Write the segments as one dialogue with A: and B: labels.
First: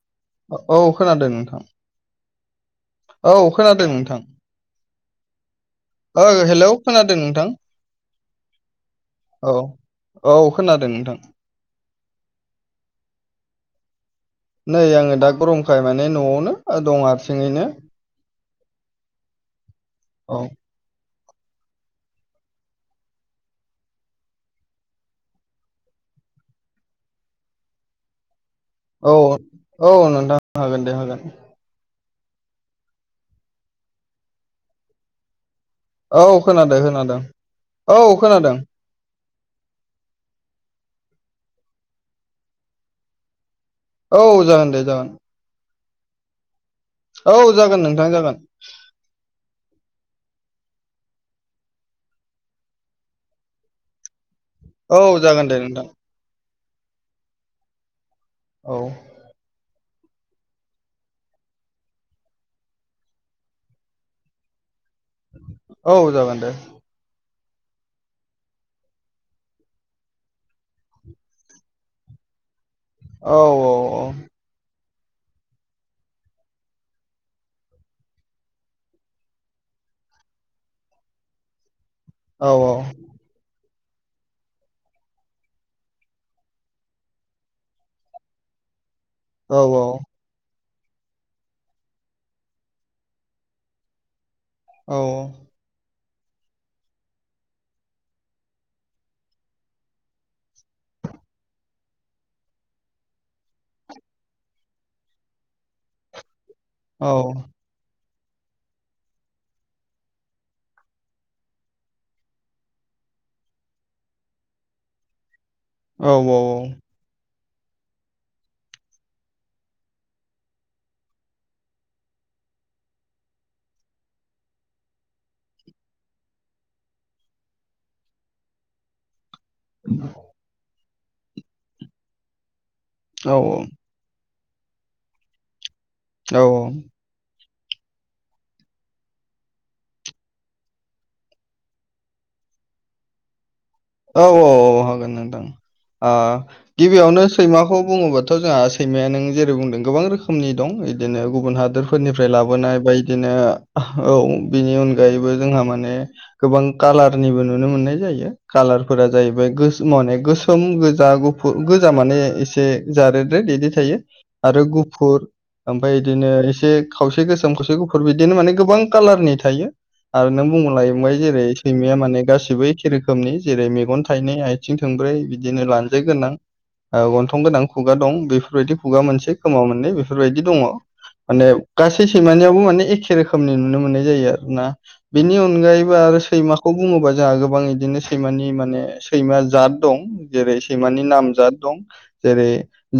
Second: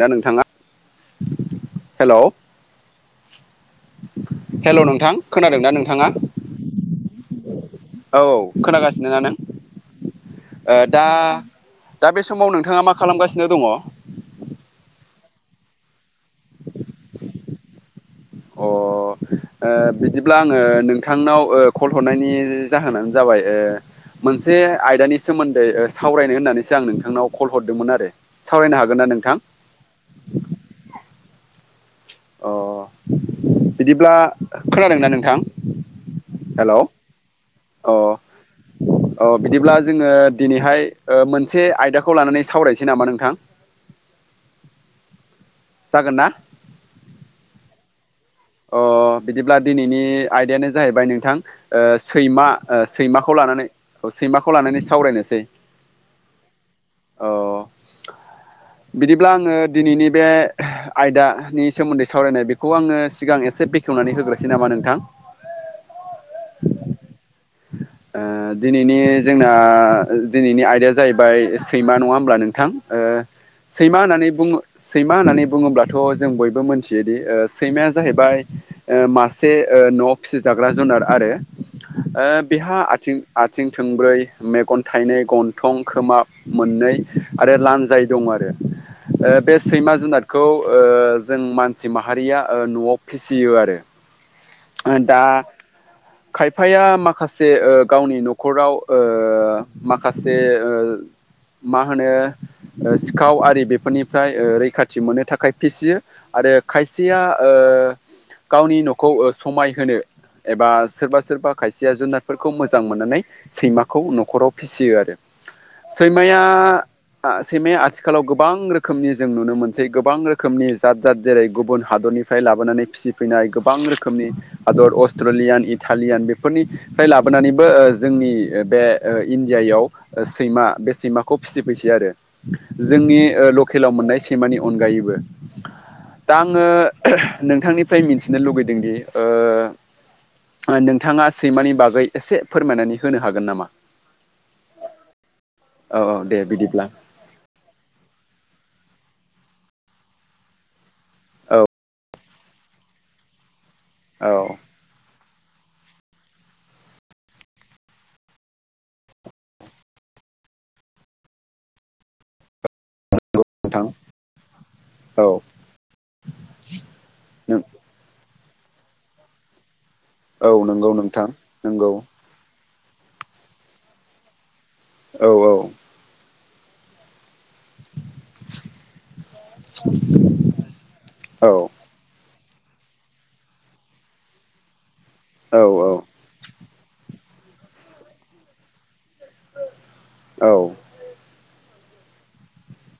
A: दा नोंथाङा
B: औ खोनादों नोंथां।
A: हेलौ
B: औ खोनादों नोंथां।
A: हेलौ नोंथां खोनादोंना नोंथाङा
B: ओ‌ हेलौ खोनादों नोंथां
A: औ औ खोनागासिनो ना नों
B: औ औ
A: ओ
B: खोनादों
A: दा
B: नोंथां
A: दा बे समाव नोंथाङा मा खालामगासिनो दङ
B: नै आङो दा गरमखाय माने न'आवनो दं हारसिङैनो।
A: अ बिदिब्ला
B: औ
A: आङो नों नोंथांनाव कल हरनायनि जाहोनानो जाबाय ओ मोनसे आयदानि सोमोन्दै सावरायनो होननानैसो आं नोंथांनाव कल हरदोंमोन आरो। सावरायनो हागोन ना
B: औ
A: नोंथां?
B: औ नोंथां हागोन दे हागोन
A: अ बिदिब्ला खोनादोंना नोंथां?
B: औ खोनादों
A: हेलौ
B: खोनादों औ खोनादों।
A: औ बिदिब्ला जोङो दिनैहाय मोनसे आयदाखौ लानानै सावरायनोसै नामा नोंथां?
B: औ जागोन दे जागोन।
A: जागोन ना?
B: औ जागोन नोंथां जागोन।
A: अ बिदि दिनैनि आयदायानो जाहैबाय नोंथां ओ सैमा ओ सैमाखौ लानानै सैमाखौ लानानै
B: औ
A: सावरायनोसै।
B: जागोन दे नोंथां
A: अ
B: औ
A: बिदिब्ला आङो दिनैनि बे आयदानि सोमोन्दै सावरायनाय बेखौ आङो सिगां एसे बेखेवनानै होग्रोसै नामा नोंथां?
B: औ जागोन दे।
A: [inaudible] ओ दिनैनि जोंना दिनैनि आयदाया जाहैबाय सैमा नङा होमब्ला नोंथां? ओ
B: औ औ
A: सैमा होननानै बुङो सैमा होननानै बुङोब्लाथ' जों बयबो मिथियोदि सैमाया जाहैबाय मासे न'आव फिसिजाग्रा जुनार आरो। ओ
B: औ
A: बिहा आथिं आ आथिं थोंब्रै, मेगन थाइनै, गन्थं खोमा मोननै आरो लान्जाय दं आरो। ओ बे
B: औ
A: सैमा जुनादखौ ओ जों मानसि माहारिया ओ न'आव फिसियो आरो
B: औ
A: दा खायफाया माखासे गावनि न'खराव ओ माखासे माखासे ओ मा होनो सिखाव आरि बेफोरनिफ्राय ओ रैखाथि मोननो थाखाय फिसियो आरो
B: औ
A: खायसेया ओ गावनि न'खौ समाय होनो एबा सोरबा सोरबा खायसेया जुनारफोरखौ मोजां मोननानै सैमाखौ न'खराव फिसियो आरो।
B: औ
A: सैमाया सैमाया आथिखालाव गोबां रोखोमनि जों नुनो मोनसै गोबां रोखोमनि जाद जाद जेरै गुबुन हादरनि निफ्राय लाबोनानै फिसिफैनाय गोबां रोखोम रोखोमनि हादर अस्ट्रेलियान, इटालियान बेफोरनिफ्राय लाबोनानैबो जोंनि बे इण्डियायाव सैमा बे सैमाखौ फिसिफैसै आरो। जोंनि
B: औ
A: ओ लकेलाव मोननाय सैमानि अनगायैबो दा
B: औ
A: आङो
B: औ
A: नोंथांनिफ्राय मिथिनो लुगैदोंदि ओ नोंथाङा सैमानि बागै एसे फोरमायनानै होनो हागोन नामा?
B: औ औ औ हागोन नोंथां
A: औ औ दे बिदिब्ला
B: गिबियावनो सैमाखौ बुङोब्लााथ' जोंहा सैमाया नों जेरै बुंदों गोबां रोखोमनि दं बिदिनो गुबुन हादोरफोरनिफ्राय लाबोनाय बे बायदिनो औ बिनि अनगायैबो जोंहा माने गोबां कालारनिबो नुनो मोननाय जायो कालारफोरा जाहैबाय माने गोसोम गोजा गुफुर गोजा माने एसे जारेद रेद बिदि
A: नोंथां
B: थायो आरो
A: औ
B: गुफुर ओमफाय बिदिनो एसे खावसे गोसोम
A: नों
B: खावसे गुफुर बिदिनो माने गोबां कालारनि थायो आरो
A: औ
B: नों बुं
A: नंगौ
B: लायोबाय
A: नोंथां
B: जेरै
A: नंगौ
B: सैमाया माने गासिबो एखे रोखोमनि जेरै मेगन थाइनै आथिं थोंब्रै
A: औ औ
B: बिदिनो लानजाय गोनां गोनां खुगा दं बेफोरबायदि खुगा मोनसे खोमाव मोननै बेफोरबायदि दङ माने
A: औ
B: गासै सैमानियाव बो माने एखे रोखोमनि नुनो मोननाय जयो आरो ना बेनि
A: औ
B: अनगायैबो आरो सैमाखौ बुङोबा जोंहा गोबां इदिनो सैमानि माने सैमा जाद दं
A: औ
B: जेरै सैमानि नाम जाद दं जेरै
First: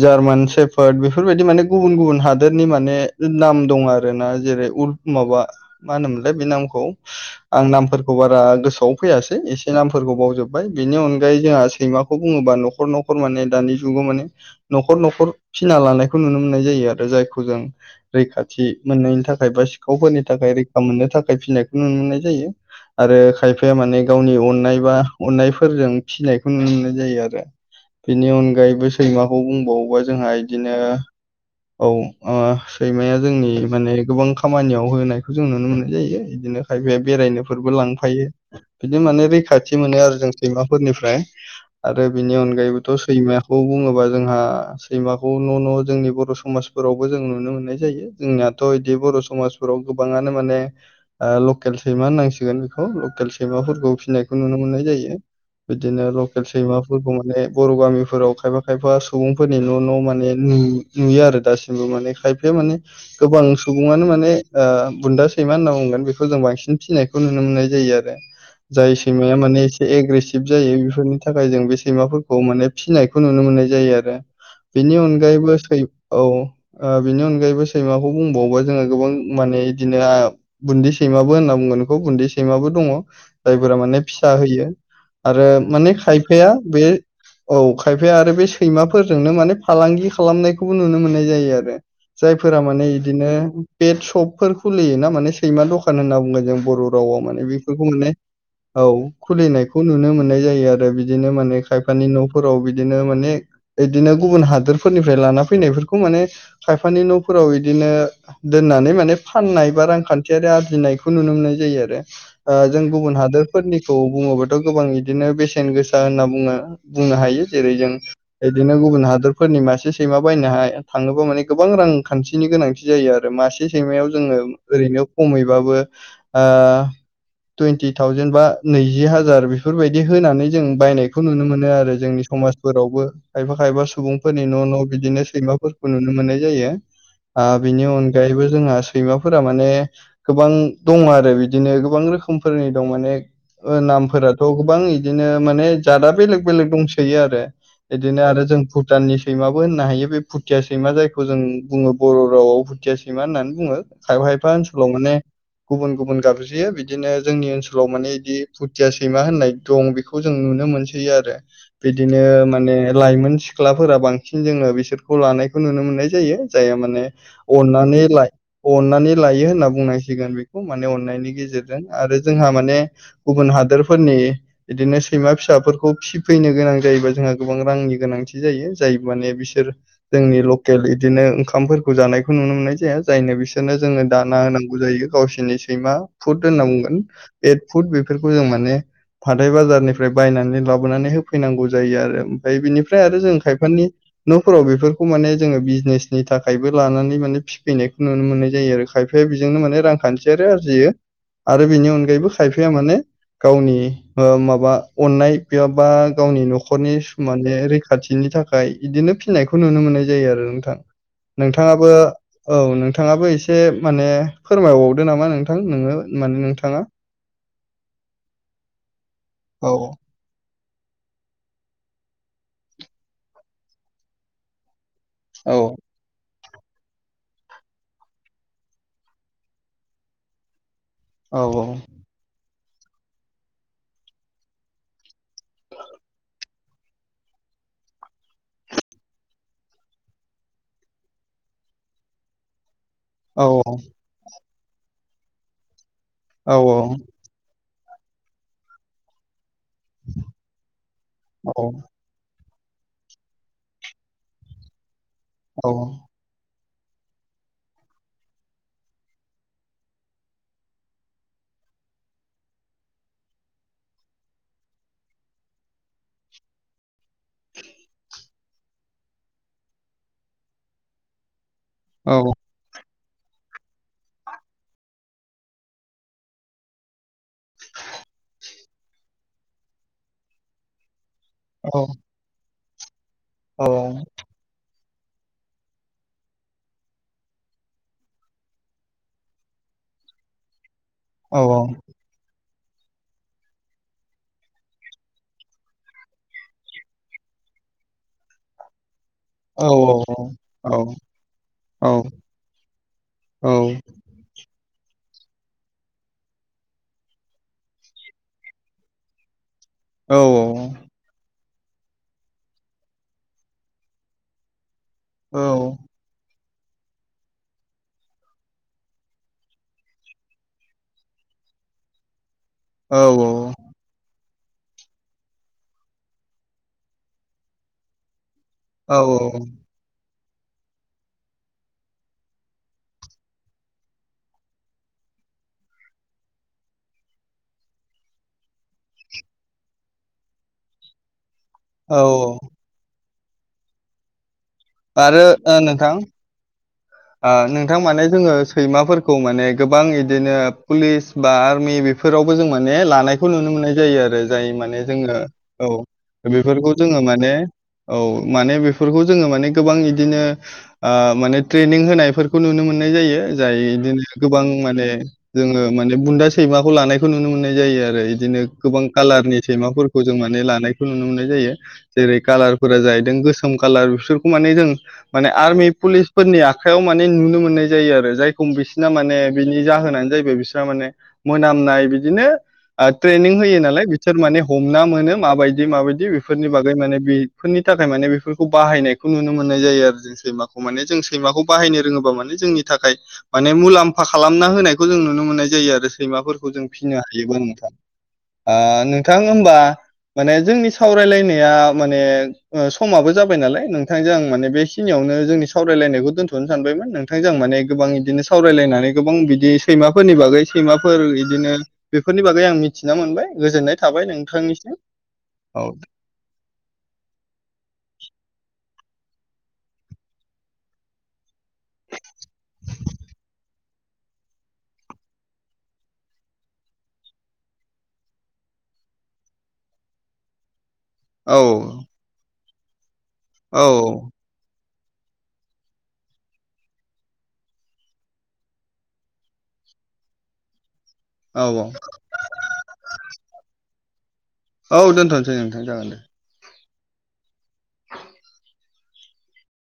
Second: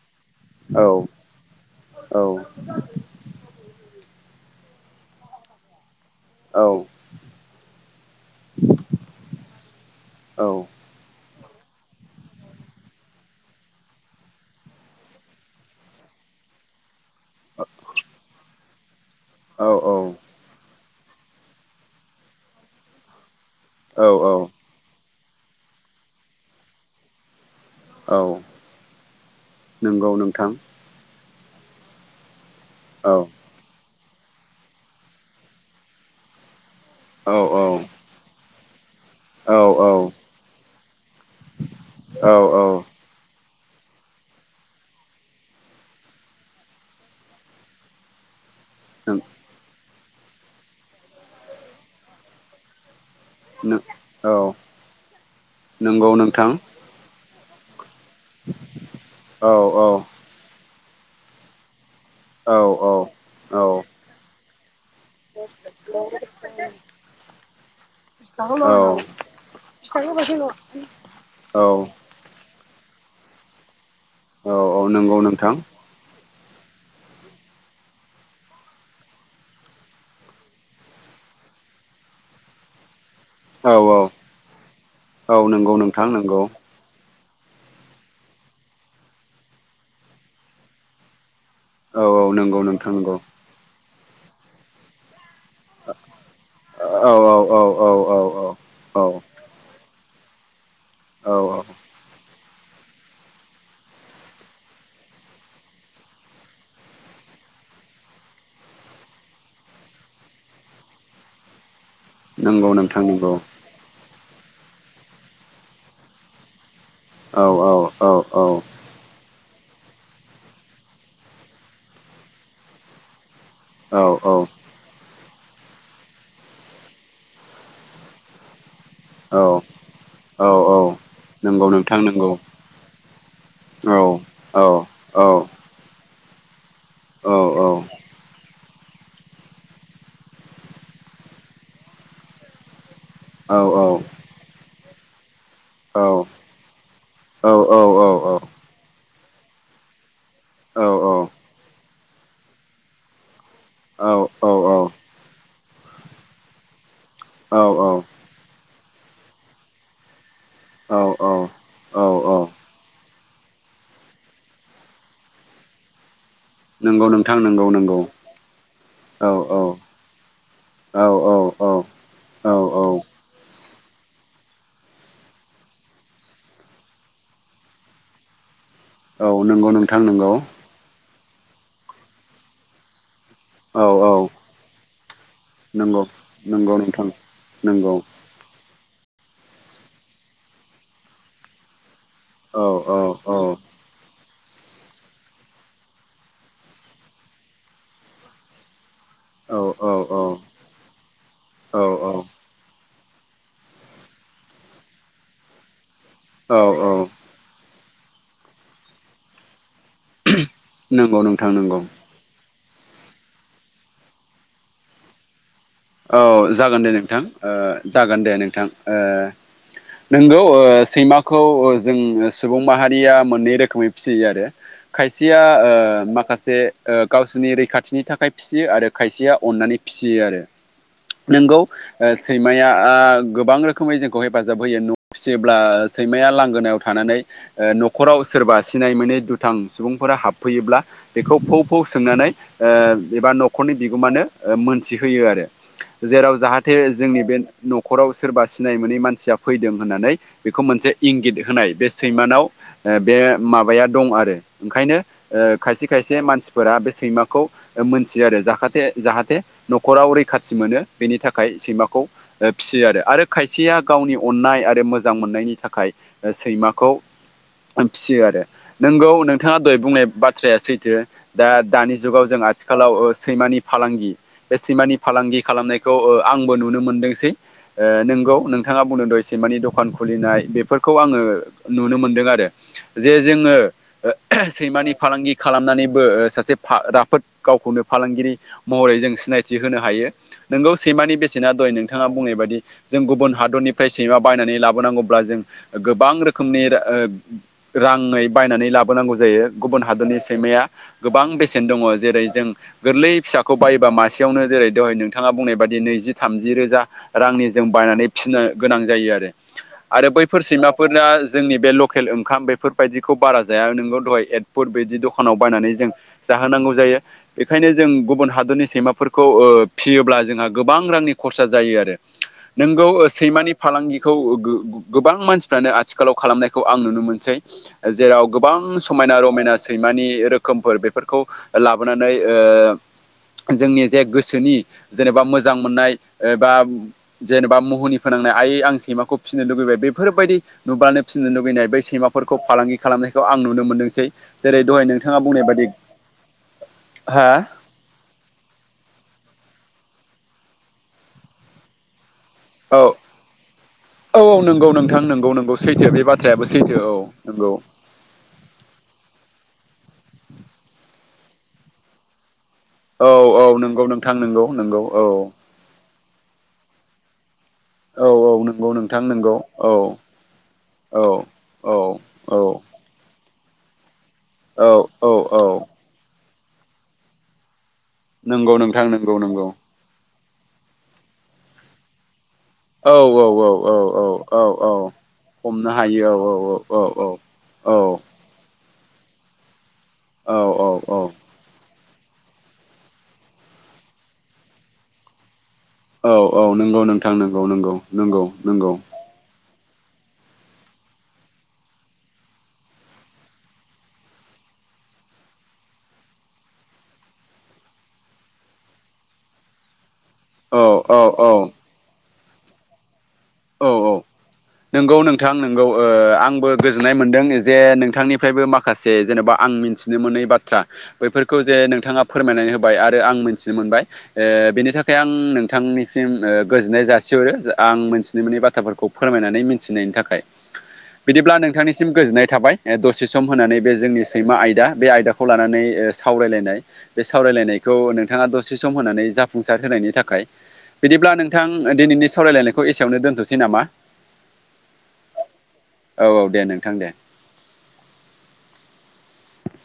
B: जार्मान
A: औ
B: सेफारट बेफोरबायदि माने गुबुन
A: औ
B: गुबुन हादोरनि माने नाम दं आर रोना जेरै उल माबा मा होनोमोनलाय बे
A: औ
B: नामखौ आं नामफोरखौ बारा गोसोआव फैयासै एसे नामफोरखौ बावजोबाय बेनि अनग गायै जोंहा सैमाखौ बुङोबा नखर नखर माने दानि जुगाव माने नखर नखर फिना लानायखौ नुनो मोननाय जायो आरो जायखौ जों रैखाथि मोननायनि थाखाय
A: औ
B: बा सिखावफोरनि थाखाय रै खा मोननो थाखाय फिनायखौ नुनो मोननाय जायो आरो खायफाया
A: औ
B: मानि गावनि अन बा अननायफोरजों फिनायखौ नुनो मोननाय जायो आरो बेनि
A: औ
B: अनगायैबो सैमाखौ बुंबावोबा
A: नंगौ
B: जोंहा
A: नोंथां
B: इदिनो औ ओ
A: औ
B: सैमाया जोंनि माने गोबां खामानियाव होनायखौ जों नुनो मोननाय जायो इदिनो खायफाया
A: औ
B: बेरायनोफोरबो लांफायो बिदि मान
A: औ
B: खाथि मोनो आरो जों सैमाफोरनिफ्राय आरो
A: औ
B: बिनि
A: औ
B: अनगायैबोथ सैमा खौ बुङोबा जोंहा सैमाखौ न न जोंनि बर समाजफोरावबो जों नुनो मोननाय जायो जोंना थ इदि बर समाजफोराव गोबाङानो माने ओ लकेल सैमा होननांसिगोन बेखौ केल
A: नों
B: सैमाफोरखौ फिनायखौ
A: औ
B: नुनो मोननाय जायो बिदिनो
A: नंगौ
B: लकेल
A: नोंथां
B: सैमाफोरखौ माने बर गामि फोराव खायफा खायफा
A: औ
B: सुबुंफोरनि न'
A: औ
B: न' माने नुय नुयो आरो दासिमबो माने खायफाया
A: औ
B: माने गोबां सुबुङानो माने ओ बुन्दा सैमा होनना बुंगोन बेखौ जों बांसिन फिनायखौ नुनो मोननाय जायो आरो जाय सैमाया माने एसे एग्रेसिभ जायो बेफोरनि थाखाय
A: औ
B: जों बे सैमाफोरखौ माने फिनायखौ नुनो मोननाय जायो आरो रो
A: औ औ
B: बेनि
A: नंगौ नोंथां
B: अनगायैबो सै औ ओ बिनि अनगायैबो सैमाखौ बुंबावोबा जोङो गोबां माने इदिनो आ बुन्दि सैमाबो होनना बुंगोनखौ बुन्दि सैमाबो दङ
A: औ
B: जायफोरा
A: औ
B: माने फिसा होयो
A: औ
B: आरो
A: नंगौ
B: माने
A: नोंथां नंगौ
B: खायफाया बे औ खायफाया आरो बे सैमाफोरजोंनो माने फालांगि खालामनायखौबो नुनो मोननाय जायो आरो
A: औ औ
B: जायफोरा
A: नंगौ
B: माने
A: नोंथां नंगौ
B: इदिनो पेट सपफोर खुलियोना माने सैमा दखान होनना बुंगोन जों बर
A: औ
B: रावाव माने
A: औ
B: बेफोरखौ
A: औ
B: माने
A: औ
B: औ खुलिनायखौ नुनो मोननाय जायो आरो बिदिनो
A: औ औ
B: माने खायफानि न' फोराव बिदिनो माने इदिनो गुबुन हादोरफोरनिफ्राय लाना फैनायफोरखौ माने खायफानि न'फोर फोराव बिदिनो दोननानै माने फाननाय बा रांखान्थियारि आरजिनायखौ नुनो मोननाय जायो आरो ओ
A: नंगौ
B: जों
A: नोंथां
B: गुबुन
A: नंगौ
B: हादोर औ बुङोबाथ गोबां इदिनो बेसेन गोसा होनना बुङो बुंनो
A: औ
B: हायो
A: औ
B: जेरै जों
A: औ औ
B: इदिनो गुबुन हादोर फोरनि मासे सैमा बायनो हाय थाङोबा माने गोबां रांखान्थिनि गोनांथि जायो आरो मासे से
A: औ
B: सैमायाव जोङो ओरैनो खमै बाबो ओ टुइनटि टाव नैजि
A: औ
B: हाजार बेफोरबायदि होनानै
A: औ
B: जों
A: औ
B: बायनायखौ नुनो
A: नंगौ
B: मोनो आरो
A: नोंथां
B: जोंनि
A: नंगौ
B: समाजफोरावबो खायफा खायफा
A: औ
B: सुबुंफोरनि न'
A: औ
B: न' बिदिनो
A: औ
B: सैमाफोरखौ नुनो मोनाय जायो
A: औ
B: आ बिनि अनैबो जोंहा सैमाफोरा माने गोबां दङ आरो बिदिनो गोबां रोखोमफोरनि दं माने
A: औ
B: ओ नामफोराथ' गोबां इदिनो माने
A: औ
B: जादा
A: औ
B: बेलेग बेलेग दंसयो आरो
A: औ
B: इदिनो आरो जों भुटाननि सै सैमाबो होननो हायो बे भुथिया सैमा जायखौ जों बुङो बर' राव भुथिया सैमा होननानै बुङो खायबा खायफा ओनसोलाव माने गुबुन गुबुन गाबज्रियो बिदिनो जोंनि
A: औ
B: ओनसो लाव माने इदि भुथिया सैमा होननाय दं बेखौ जों नुनो
A: औ
B: मोनसै
A: औ
B: आरो बिदिनो माने लाइमोन सिख्लाफोरा बांसिन जोङो बेसोरखौ लानायखौ नुनो मोननाय जायो। जायो माने
A: नंगौ नोंथां नंगौ नंगौ
B: अननानै लाय अननानै
A: औ
B: लायो
A: औ
B: होनना बुंनांसिगोन बे माने
A: औ
B: अनायनि गेजेरजों आरो
A: औ
B: जोंहा माने गुबुन हादोरफोरनि बिदिनो सैमा फिसाफोरखौ फिफैनो गोनां जायोबा जोंहा गोबां रांनि गोनांथि जायो जाय
A: औ
B: माने
A: नंगौ
B: बिसोर
A: नोंथां नंगौ
B: जोंनि लखेल बिदिनो ओंखामफोरखौ जानायखौ नुनो मोननाय जाया जायनो बिसोरनो
A: औ
B: जोङो
A: औ
B: दाना होनांगौ जायो गावसोर दिनै सैमा
A: नंगौ
B: फुट होनना
A: नंगौ
B: बुंगोन।
A: नोंथां
B: फेद फुद
A: नंगौ
B: बेफोरखौ जों माने हाथाय बाजारनिफ्राय बायनानै लाबोनानै होफैनांगौ जायो आरो ओमफ्राय
A: औ औ
B: बिनिफ्राय आरो
A: औ
B: जों खायफानि न'फोराव बेफोरखौ माने जोङो बिजनेसनि थाखायबो लानानै माने फिफैनायखौ नुनो मोननाय जायो आरो खाय फ्राय
A: औ
B: बेजोंनो माने
A: औ
B: रांखान्थिय आरो आरजियो आरो बेनि अनगायैबो खायफाया माने गावनि माबा अननाय बा गावनि
A: औ
B: न'खरनि
A: औ
B: माने रैखाथिनि थाखाय बिदिनो फिनायखौ नुनो मोननाय जायो आरो नोंथां
A: नंगौ नोंथां नंगौ
B: नोंथाङाबो औ नोंथाङाबो एसे माने फोरमायबावदो नामा नोंथां नोङो
A: औ
B: माने
A: जागोन
B: नोंथाङा।
A: दे नोंथां जागोन दे नोंथां
B: औ
A: ओ नोंगौ ओ सैमाखौ जों सुबुं माहारिया मोननै रोखोमै फिसियो आरो। खायसेया
B: औ
A: ओ मा खासे ओ गावसोरनि रैखाथिनि थाखाय फिसियो आरो खायसेया अननानै फिसियो आरो।
B: औ
A: नोंगौ ओ सै माया गोबां रोखोमै जोंखौ हेफाजाब होयो न' फिसियोब्ला सैमाया लांगोनायाव थानानै न'खराव सोरबा सिनाय मोनै दुथां सुबुंफोरा हाबफैयोब्ला बेखौ फौ- फौ सोंनानै ओ एबा
B: औ
A: न'खरनि बिगोमानो मोनथिहोयो आरो। जेराव
B: औ
A: जाहाथे जोंनि बे न'खराव सोरबा सिनाय मोनै मानसिया फैदों होननानै बेखौ मोनसे इंगित होनाय बे सैमानाव बे माबाया दं आरो ओंखायनो
B: औ
A: खायसे- खायसे मानसि फोरा बे सैमाखौ मोनथियो आरो जाथे- जाहाथे न'खराव रैखाथि मोनो बेनि थाखाय सैमाखौ फिसियो आरो आरो खायसेया गावनि अननाय आरो मोजां मोननाय नि थाखाय सैमाखौ फियो आरो नोंगौ नोंथाङा दहाय बुंनाय बाथ्राया सैथो। दा -दानि जुगाव
B: औ
A: जों आथिखालाव सैमानि फालांगि बे सैमानि फालांगि खालामनायखौ आंबो नुनो मोनदोंसै नोंगौ नोंथाङा बुंदों दहाय सै -मानि दखान खुलिनाय बेफोरखौ आङो नुनो मोनदों आरो। जे जोङो
B: औ
A: सैमानि फालांगि खालामनानैबो सासे राफोद गावखौनो फालांगिरि महरै जों सिनायथि होनो हायो नोंगौ सैमानि
B: औ
A: बेसेना
B: औ
A: दय नोंथाङा बुङै बादि जों गुबुन हादरनिफ्राय सैमा बायनानै लाबोनांगौब्ला जों गोबां रोखोमनि राङै बायनानै लाबो नांगौ जायो
B: औ
A: गुबुन हादोरनि सैमाया
B: औ
A: गोबां बेसेन दङ
B: औ
A: जेरै जों गोरलै
B: औ
A: फिसाखौ बायोबा मासे दहाय नोंथाङा बुंनाय बाददि नैजि- थामजि रोजा रांनि जों बायनानै फिनो गोनां जायो आरो। आरो
B: औ
A: बैफोर सैमाफोरना जोंनि बे लकेल ओंखाम बेफोरबायदिखौ बारा जाया नोंगौ दहाय एदपुट बिदि दखानाव
B: औ
A: बायनानै जों जाहोनांगौ जायो बेखायनो जों गुबुन हादरनि सैमाफोर -खौ फियोब्ला जोंहा गोबां रांनि खरसा जायो आरो। नोंगौ
B: औ
A: सैमानि फालांगिखौ गोबां मानसिफ्रानो आथिखालाव खालामनायखौ आं नुनो मोनसै जेराव गोबां
B: औ
A: समायना रमायना सैमानि रो खोमफोर बेफोरखौ लाबोनानै ओ जोंनि जे गोसोनि जेनेबा मोजां मोननाय एबा जेनेबा मुहुनि फोनांनाय आयै आं सैमा खौ फिनो लुबैबाय बेफोरबायदि नुबानो फि फिनो लुुबैनाय बै सैमाफोरखौ
B: औ
A: फालांगि खालामनायखौ आं नुनो मोनदोंसै। जेरै दहाय नोंथाङा
B: आरो
A: बुंनाय
B: ओ
A: बादि
B: नोंथां
A: हा
B: ओ नोंथां माने जोङो सैमाफोर खौ माने गोबां इदिनो पुलिस बा आर्मि बेफ फोरावबो जों माने
A: औ
B: लानायखौ नुनो मोननाय जायो आरो
A: औ
B: जाय
A: नंगौ
B: माने
A: नोंथां
B: जोङो
A: नंगौ नंगौ
B: औ।
A: सैथो बे बाथ्रायाबो
B: बेफोरखौ
A: सैथो औ
B: जोङो माने
A: नंगौ
B: औ माने बेफोरखौ जोङो माने गोबां इदिनो ओ माने ट्रेनिं होनायफोर खौ नुनो मोननाय
A: औ
B: जायो
A: औ
B: जाय
A: नंगौ
B: इदिनो
A: नोंथां नंगौ
B: गोबां
A: नंगौ
B: माने
A: औ
B: जोङो माने बुन्दा सैमाखौ लानायखौ नुनो मोननाय जायो आरो
A: औ औ
B: इदिनो
A: नंगौ
B: गोबां
A: नोंथां नंगौ
B: कालारनि
A: औ
B: सैमाफोरखौ जों माने लानायखै
A: औ
B: नुनो मोनाय जायो
A: औ
B: जेरै
A: औ
B: काला लारफोरा जाहैदों गोसो सोम कालार बिसोरखौ माने
A: औ
B: जों
A: औ
B: माने
A: औ
B: आर्मि पुलिसफोरनि आखाइयाव माने नुनो मोननाय जायो आरो जायखौ
A: नंगौ नोंथां
B: बिसिना
A: नंगौ
B: माने
A: नंगौ
B: बिनि जाहोनानो जाहैबाय बिसना माने मोनामनाय बिदिनो ओ
A: औ औ
B: ट्रेनिं
A: औ
B: होयो नालाय
A: औ
B: बिसोर माने
A: औ औ
B: हमना मोनो माबायदि
A: हमनो
B: माबायदि
A: हायो औ
B: बेफोरनि बागै
A: औ
B: माने बे नि
A: औ
B: थाखाय माने बेफोरखौ बाहायनायखौ नुनो मोननाय जायो आरो जों सैमाखौ माने
A: औ
B: जों सैमाखौ बाहायनो रोङोबा माने जोंनि थाखाय माने मुलाम्फा खालामना होनायखौ जों नुनो मोननाय जायो आरो
A: औ औ
B: सैमाफोरखौ जों
A: नंगौ
B: फिनो
A: नोंथां
B: हायोबा
A: नंगौ
B: नोंथां
A: नंगौ नंगौ नंगौ
B: ओ नोंथां होमबा माने जोंनि सावरायलायनाया माने ओ समाबो जाबाय नालाय नोंथांजों आं माने बेखिनि खिनिआवनो जोंनि साव सावरायलायनायखौ दोन्थ'नो सानबायमोन नोंथांजों आं माने गोबां इदिनो सावरायलायनानै गोबां बिदि सैमा फोरनि बागै
A: औ
B: सैमाफोर
A: औ औ
B: इदिनो बेफोरनि बागै आं मिथिना मोनबाय
A: औ
B: गोजोननाय
A: औ
B: थाबाय नों
A: नोंगौ नोंथां नोंगौ ओ आंबो गोजोननाय मोनदों जे नोंथांनिफ्रायबो माखा खासे जेनेबा आं मिथिनो मोनै बाथ्रा बैफोरखौ जे नोंथाङा फोरमायनानै होबाय आरो आं मिथिनो मोन बाय ओ बेनि थाखाय आं नोंथांनिसिम ओ गोजोननाय जासिहरो आं मोनस नि मोनि बाथ्राफोरखौ फोरमायनानै मिथिनायनि थाखाय बिदिब्ला
B: औ
A: नोंथांनिसिम गोजोननाय थाबाय ओ दस सि सम होनानै
B: औ
A: बे जोंनि सैमा आयदा बे आयदाखौ लानानै ओ सावरायलायनाय बे सावरायलायनायखौ नोंथाङा दसे सम होनानै जाफुंसार होनाय नायनि थाखाय बिदिब्ला
B: औ
A: नोंथां दिनैनि सावरायलायनायखौ एसेयावनो दोनथ'नोसै नामा?
B: औ दोनथ'नोसै नोंथां जागोन दे।
A: थां दे।